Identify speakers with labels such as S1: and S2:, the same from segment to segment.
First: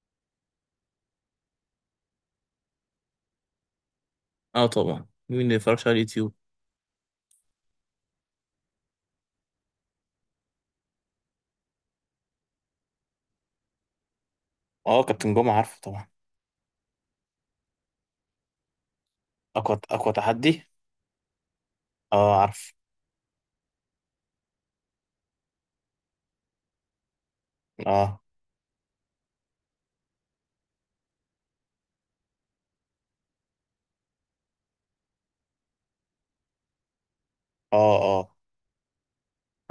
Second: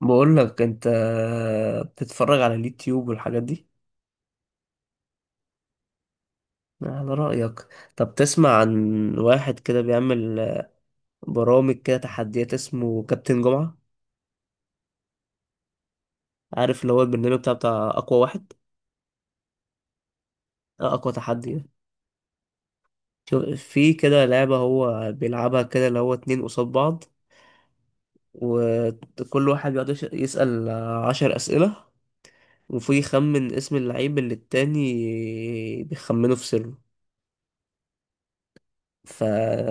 S1: بقول لك انت بتتفرج على اليوتيوب والحاجات دي.
S2: اه طبعا، مين اللي يتفرجش على اليوتيوب.
S1: على رأيك. طب تسمع عن واحد كده بيعمل برامج كده تحديات اسمه كابتن جمعة؟
S2: اه كابتن جمعة، عارفه طبعا.
S1: عارف اللي هو البرنامج بتاع أقوى واحد؟
S2: اقوى اقوى تحدي.
S1: أقوى تحدي ده.
S2: اه عارف.
S1: شوف، في كده لعبة هو بيلعبها كده اللي هو اتنين قصاد بعض،
S2: اه،
S1: وكل واحد بيقعد يسأل 10 أسئلة وفي يخمن اسم اللعيب اللي التاني بيخمنه في سره.
S2: اه. اه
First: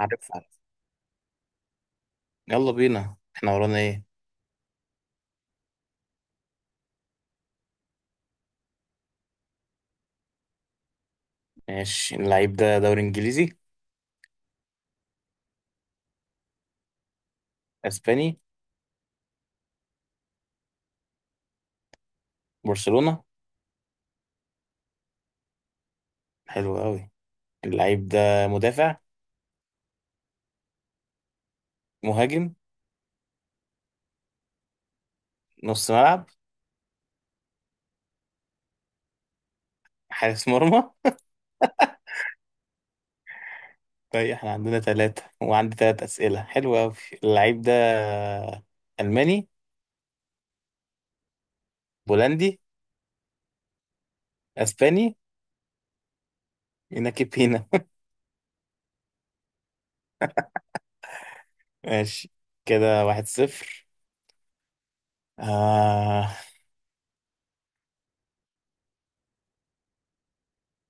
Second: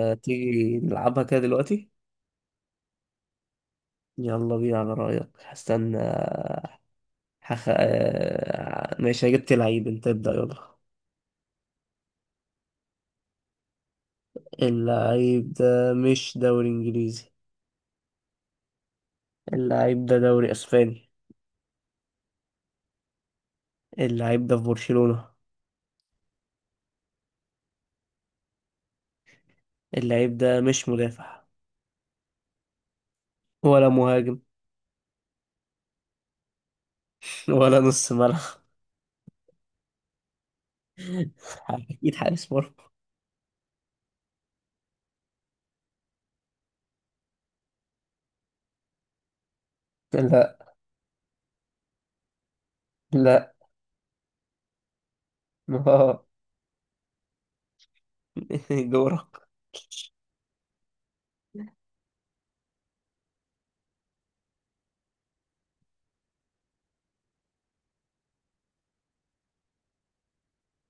S2: عارف عارف،
S1: نلعبها كده دلوقتي؟
S2: يلا بينا، احنا ورانا ايه؟
S1: يلا بينا. على رأيك. هستنى. هخ... آه، ماشي، جبت لعيب. انت ابدأ، يلا.
S2: ماشي، اللعيب ده دوري انجليزي.
S1: اللعيب ده مش دوري انجليزي.
S2: اسباني.
S1: اللعيب ده دوري اسباني.
S2: برشلونة.
S1: اللعيب ده في برشلونة.
S2: حلو قوي. اللعيب ده مدافع.
S1: اللعيب ده مش مدافع،
S2: مهاجم.
S1: ولا مهاجم،
S2: نص ملعب.
S1: ولا نص ملعب،
S2: حارس مرمى.
S1: اكيد حارس مرمى.
S2: طيب، احنا عندنا ثلاثة وعندي ثلاث أسئلة، حلو قوي. اللعيب ده ألماني.
S1: لا
S2: بولندي.
S1: لا.
S2: اسباني.
S1: آه.
S2: يناكي بينا.
S1: دورك.
S2: ماشي، كده واحد صفر. آه.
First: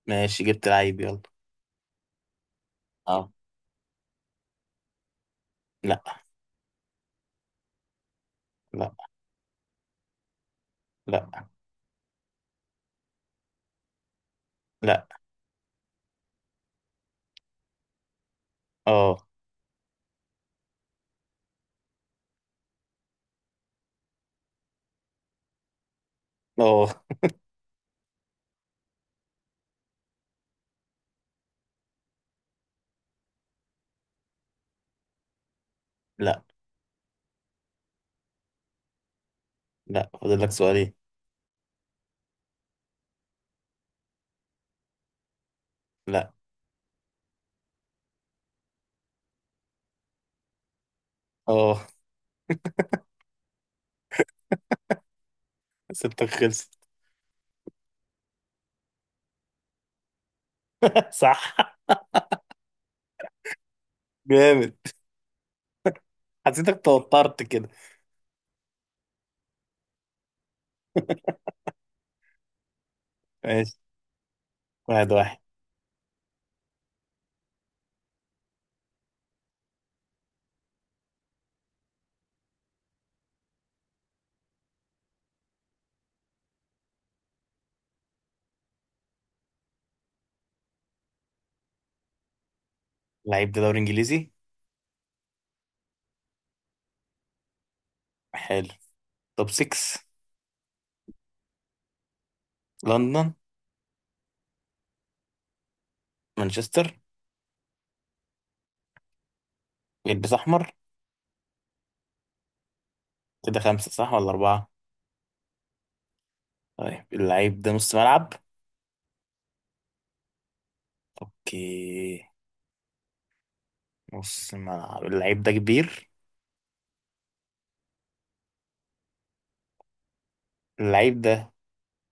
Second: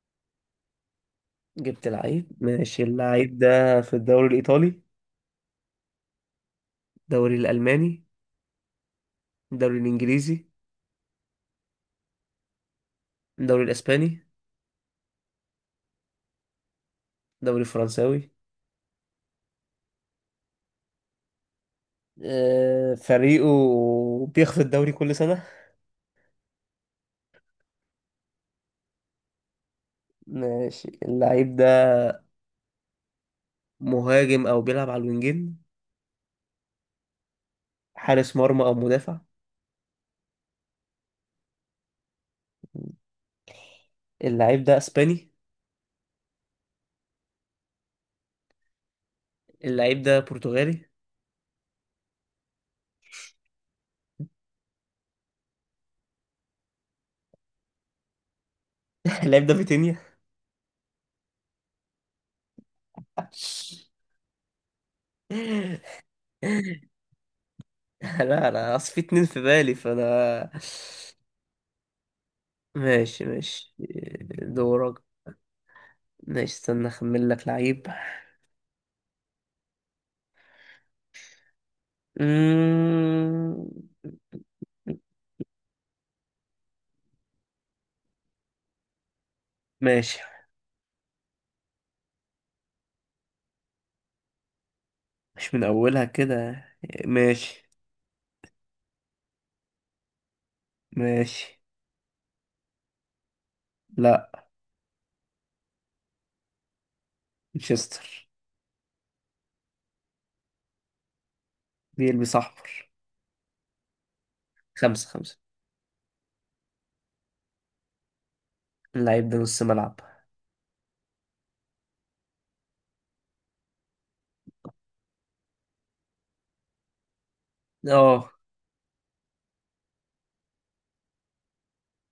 S2: ماشي جبت لعيب، يلا.
S1: جبت لعيب، ماشي.
S2: اه.
S1: اللعيب ده في الدوري الايطالي؟
S2: لا.
S1: الدوري الالماني؟
S2: لا.
S1: الدوري الانجليزي؟
S2: لا.
S1: الدوري الاسباني؟
S2: لا.
S1: الدوري الفرنساوي؟
S2: اه.
S1: فريقه بياخد الدوري كل سنة.
S2: اه.
S1: ماشي. اللعيب ده مهاجم أو بيلعب على الوينجين؟
S2: لا.
S1: حارس مرمى أو مدافع؟
S2: لا، فاضل لك سؤالين.
S1: اللعيب ده أسباني؟
S2: لا.
S1: اللعيب ده برتغالي؟
S2: اه، ستك خلصت.
S1: اللعيب ده فيتينيا.
S2: صح، جامد. حسيتك توترت كده.
S1: لا، أنا أصل في اتنين في بالي فأنا ماشي ماشي.
S2: ماشي،
S1: دورك.
S2: واحد واحد.
S1: ماشي، استنى أخمن لك لعيب. مم، ماشي.
S2: لعيب ده دوري انجليزي.
S1: مش من أولها كده. ماشي
S2: حلو. توب 6.
S1: ماشي.
S2: لندن.
S1: لا.
S2: مانشستر.
S1: مانشستر.
S2: يلبس احمر.
S1: بيلبس احمر.
S2: كده خمسة صح ولا أربعة؟
S1: خمسة خمسة.
S2: طيب، اللعيب ده نص ملعب.
S1: اللعيب ده نص ملعب.
S2: اوكي. نص ملعب، اللعيب ده كبير.
S1: اه
S2: اللعيب ده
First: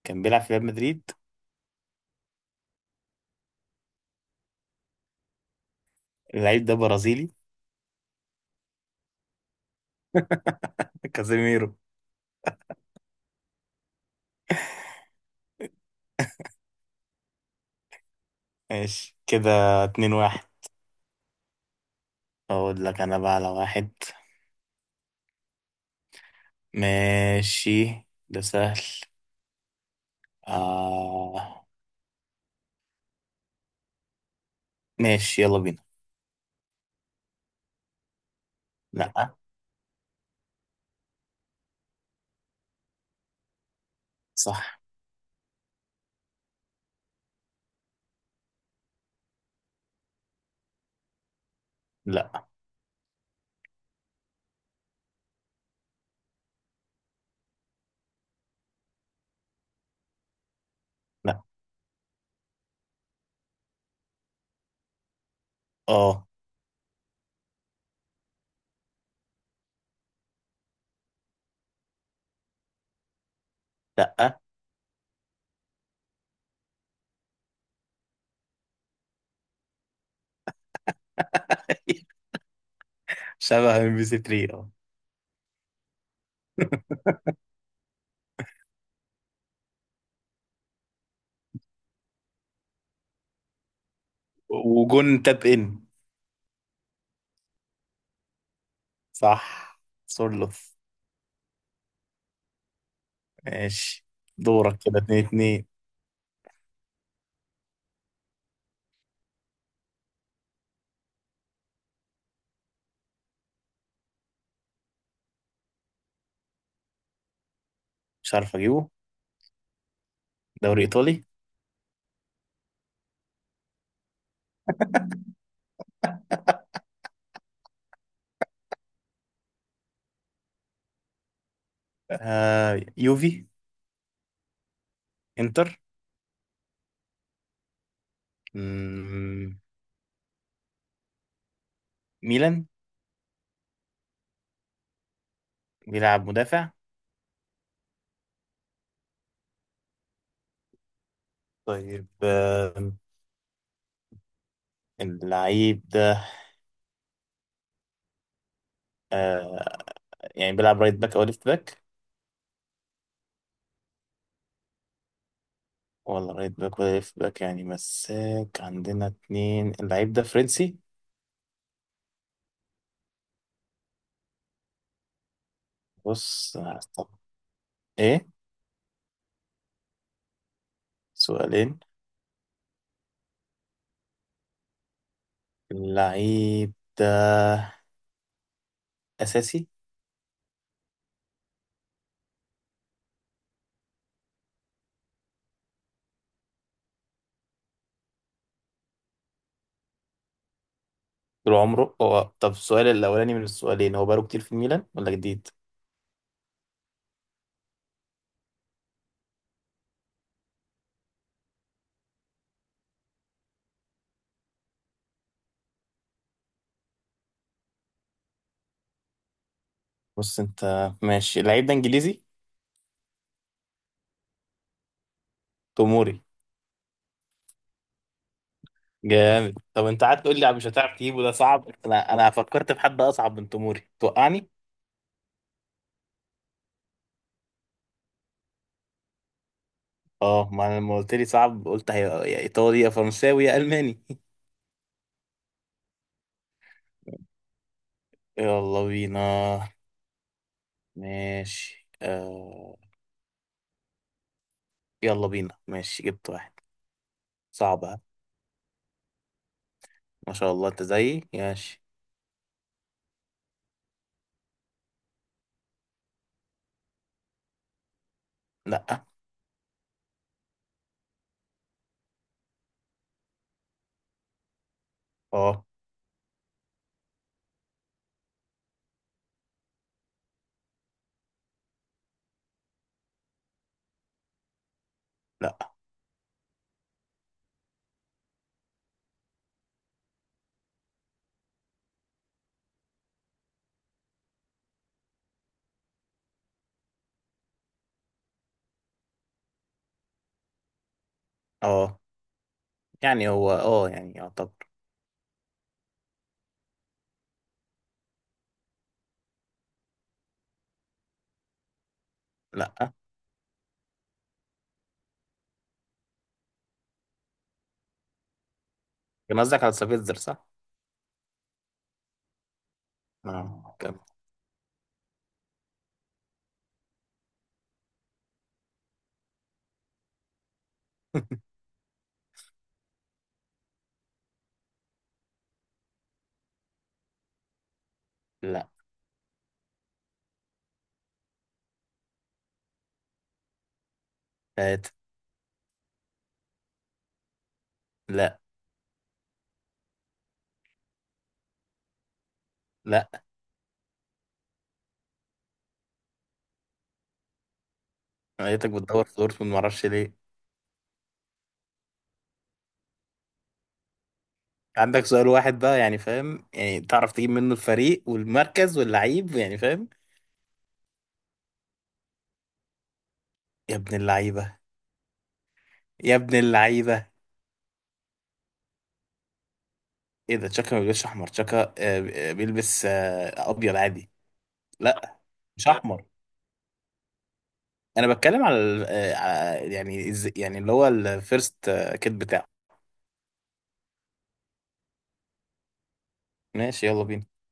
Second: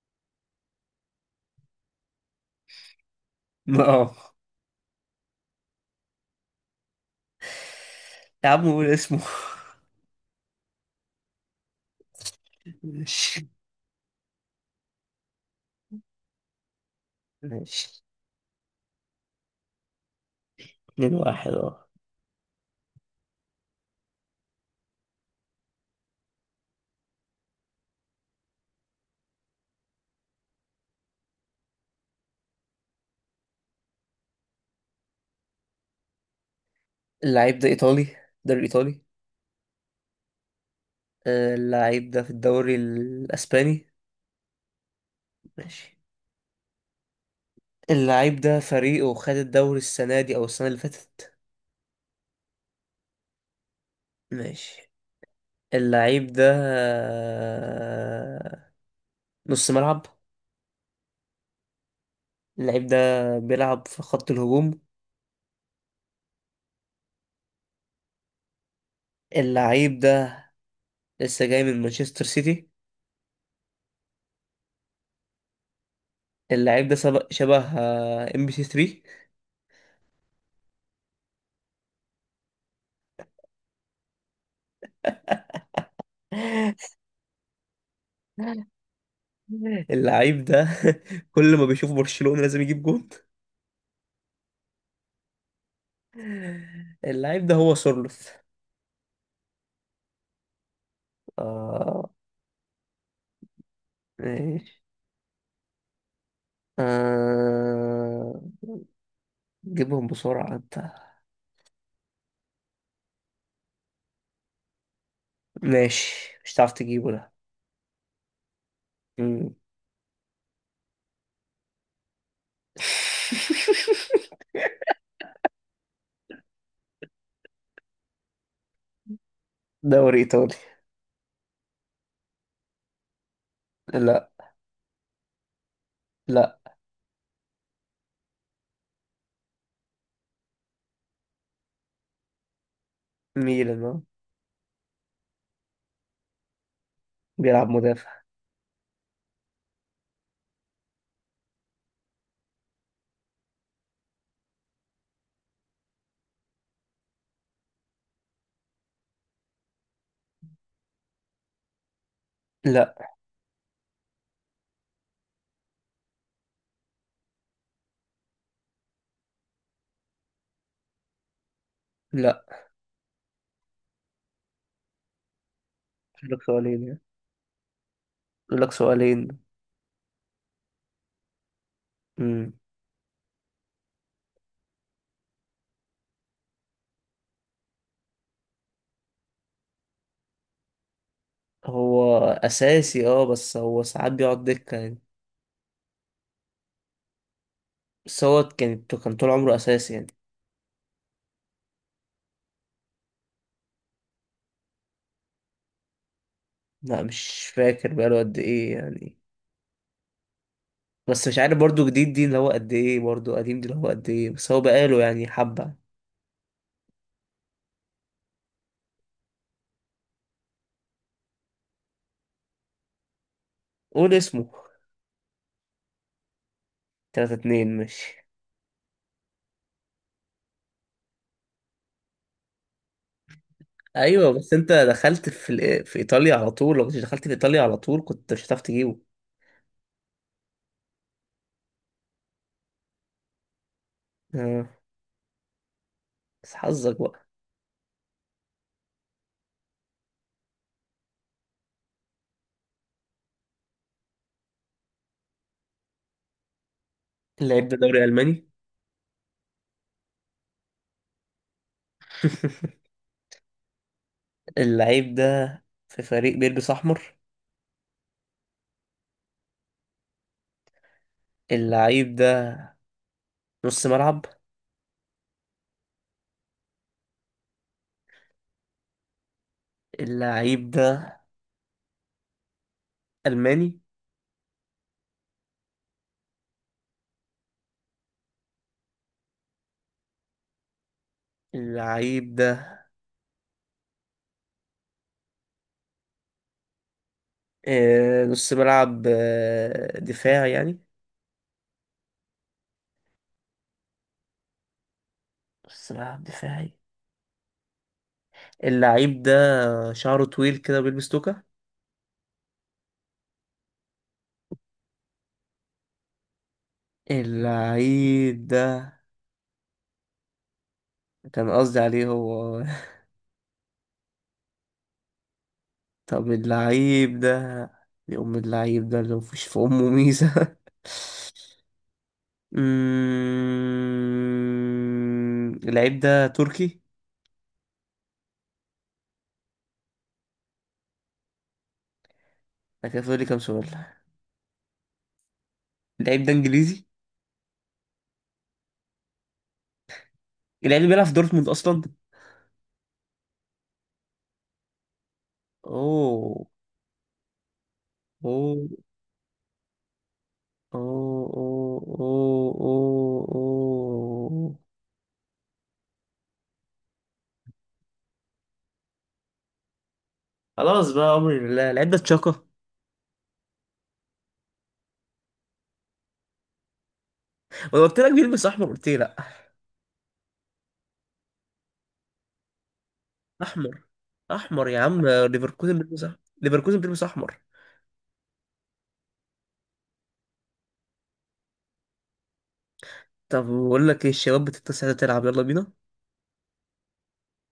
S2: كان بيلعب في ريال مدريد.
S1: اه.
S2: اللعيب ده برازيلي.
S1: يا عم قول اسمه.
S2: كازيميرو.
S1: ماشي ماشي.
S2: ماشي كده، اتنين واحد.
S1: 2-1، اه.
S2: اقول لك انا بقى على واحد. ماشي، ده سهل. آه، ماشي يلا بينا.
S1: اللعيب ده ايطالي، الدوري الايطالي.
S2: لا.
S1: اللعيب ده في الدوري الاسباني.
S2: صح.
S1: ماشي. اللعيب ده فريقه خد الدوري السنة دي او السنة اللي فاتت.
S2: لا.
S1: ماشي. اللعيب ده نص ملعب.
S2: لا.
S1: اللعيب ده بيلعب في خط الهجوم.
S2: اه.
S1: اللعيب ده لسه جاي من مانشستر سيتي.
S2: لا.
S1: اللعيب ده شبه ام بي سي 3.
S2: شبه ام بي سي 3، اه.
S1: اللعيب ده كل ما بيشوف برشلونة لازم يجيب جون.
S2: وجون تاب ان.
S1: اللعيب ده هو سورلوث.
S2: صح، سورلوث.
S1: اه.
S2: ماشي، دورك
S1: ماشي.
S2: كده، اتنين اتنين.
S1: آه... جيبهم بسرعة انت. ماشي، مش هتعرف تجيبه ده.
S2: مش عارف اجيبه.
S1: مم.
S2: دوري ايطالي.
S1: دوري ايطالي.
S2: آه، يوفي.
S1: لا.
S2: انتر.
S1: لا.
S2: مم، ميلان.
S1: ميلان، آه.
S2: بيلعب مدافع.
S1: بيلعب مدافع.
S2: طيب، اللعيب ده، آه يعني بيلعب رايت باك او ليفت باك.
S1: لا.
S2: ولا رايت باك ولا ليفت باك، يعني مساك عندنا اتنين. اللعيب ده فرنسي.
S1: لا، اقول لك
S2: بص.
S1: سؤالين يعني.
S2: طب ايه؟
S1: اقول لك سؤالين.
S2: سؤالين.
S1: مم.
S2: اللعيب ده اساسي.
S1: هو اساسي اه، بس هو ساعات بيقعد دكة يعني. بس هو كان طول عمره اساسي يعني.
S2: طول عمره هو. طب السؤال الاولاني من السؤالين: هو بقاله كتير في الميلان ولا جديد؟
S1: لا، مش فاكر بقاله قد ايه يعني، بس مش عارف برضو جديد دي اللي هو قد ايه، برضو قديم دي اللي هو قد ايه، بس هو بقاله يعني حبة.
S2: بص انت ماشي، اللعيب ده انجليزي.
S1: قول اسمه.
S2: توموري.
S1: 3-2، ماشي.
S2: جامد. طب انت قعدت تقول لي مش هتعرف تجيبه، ده صعب. انا فكرت في حد اصعب من توموري
S1: ايوه،
S2: توقعني.
S1: بس انت دخلت في في ايطاليا على طول، لو كنتش دخلت في ايطاليا على طول كنت مش هتعرف تجيبه.
S2: اه، ما انا لما قلت لي صعب قلت هي يا ايطالي يا فرنساوي يا الماني.
S1: آه. بس حظك بقى.
S2: يلا بينا. ماشي آه، يلا بينا. ماشي جبت واحد.
S1: اللعيب ده
S2: صعبة.
S1: دوري الماني.
S2: ما شاء الله، انت زيي. ماشي.
S1: اللعيب ده في فريق بيلبس احمر.
S2: لا.
S1: اللعيب ده نص ملعب.
S2: اه.
S1: اللعيب ده الماني.
S2: لا.
S1: اللعيب ده نص ملعب دفاع يعني.
S2: اه، يعني هو، اه، يعني يعتبر.
S1: نص ملعب دفاعي. اللعيب ده شعره طويل كده بيلبس توكة.
S2: لا.
S1: اللعيب ده
S2: كان قصدك على سافيتزر، صح؟
S1: كان قصدي عليه هو.
S2: اه، كمل.
S1: طب اللعيب ده، يا أم اللعيب ده اللي مفيش في أمه ميزة. اللعيب ده تركي.
S2: لا.
S1: أنا كده فاضل لي كام سؤال.
S2: هات.
S1: اللعيب ده إنجليزي.
S2: لا.
S1: اللعيب ده بيلعب في دورتموند أصلا.
S2: لا.
S1: أوه،
S2: أنا
S1: أوه
S2: لقيتك بتدور في دورتموند، معرفش ليه.
S1: اوه اوه اوه اوه اوه.
S2: عندك سؤال واحد بقى، يعني فاهم، يعني تعرف تجيب منه الفريق والمركز واللعيب، يعني فاهم.
S1: خلاص بقى، امر لله، العده تشاكا.
S2: يا ابن اللعيبة. يا ابن اللعيبة.
S1: وانا قلت لك بيلبس احمر قلت لي لا.
S2: ايه ده، تشاكا ما بيلبسش احمر. تشاكا، آه. بيلبس
S1: احمر
S2: ابيض عادي.
S1: احمر يا عم،
S2: لا، مش
S1: ليفركوزن بيلبس
S2: احمر.
S1: احمر، ليفركوزن بيلبس احمر.
S2: انا بتكلم على، على، يعني يعني اللي هو الفيرست كيت بتاعه.
S1: طب بقول لك ايه الشباب بتتسع تلعب؟ يلا بينا.
S2: ماشي، يلا بينا.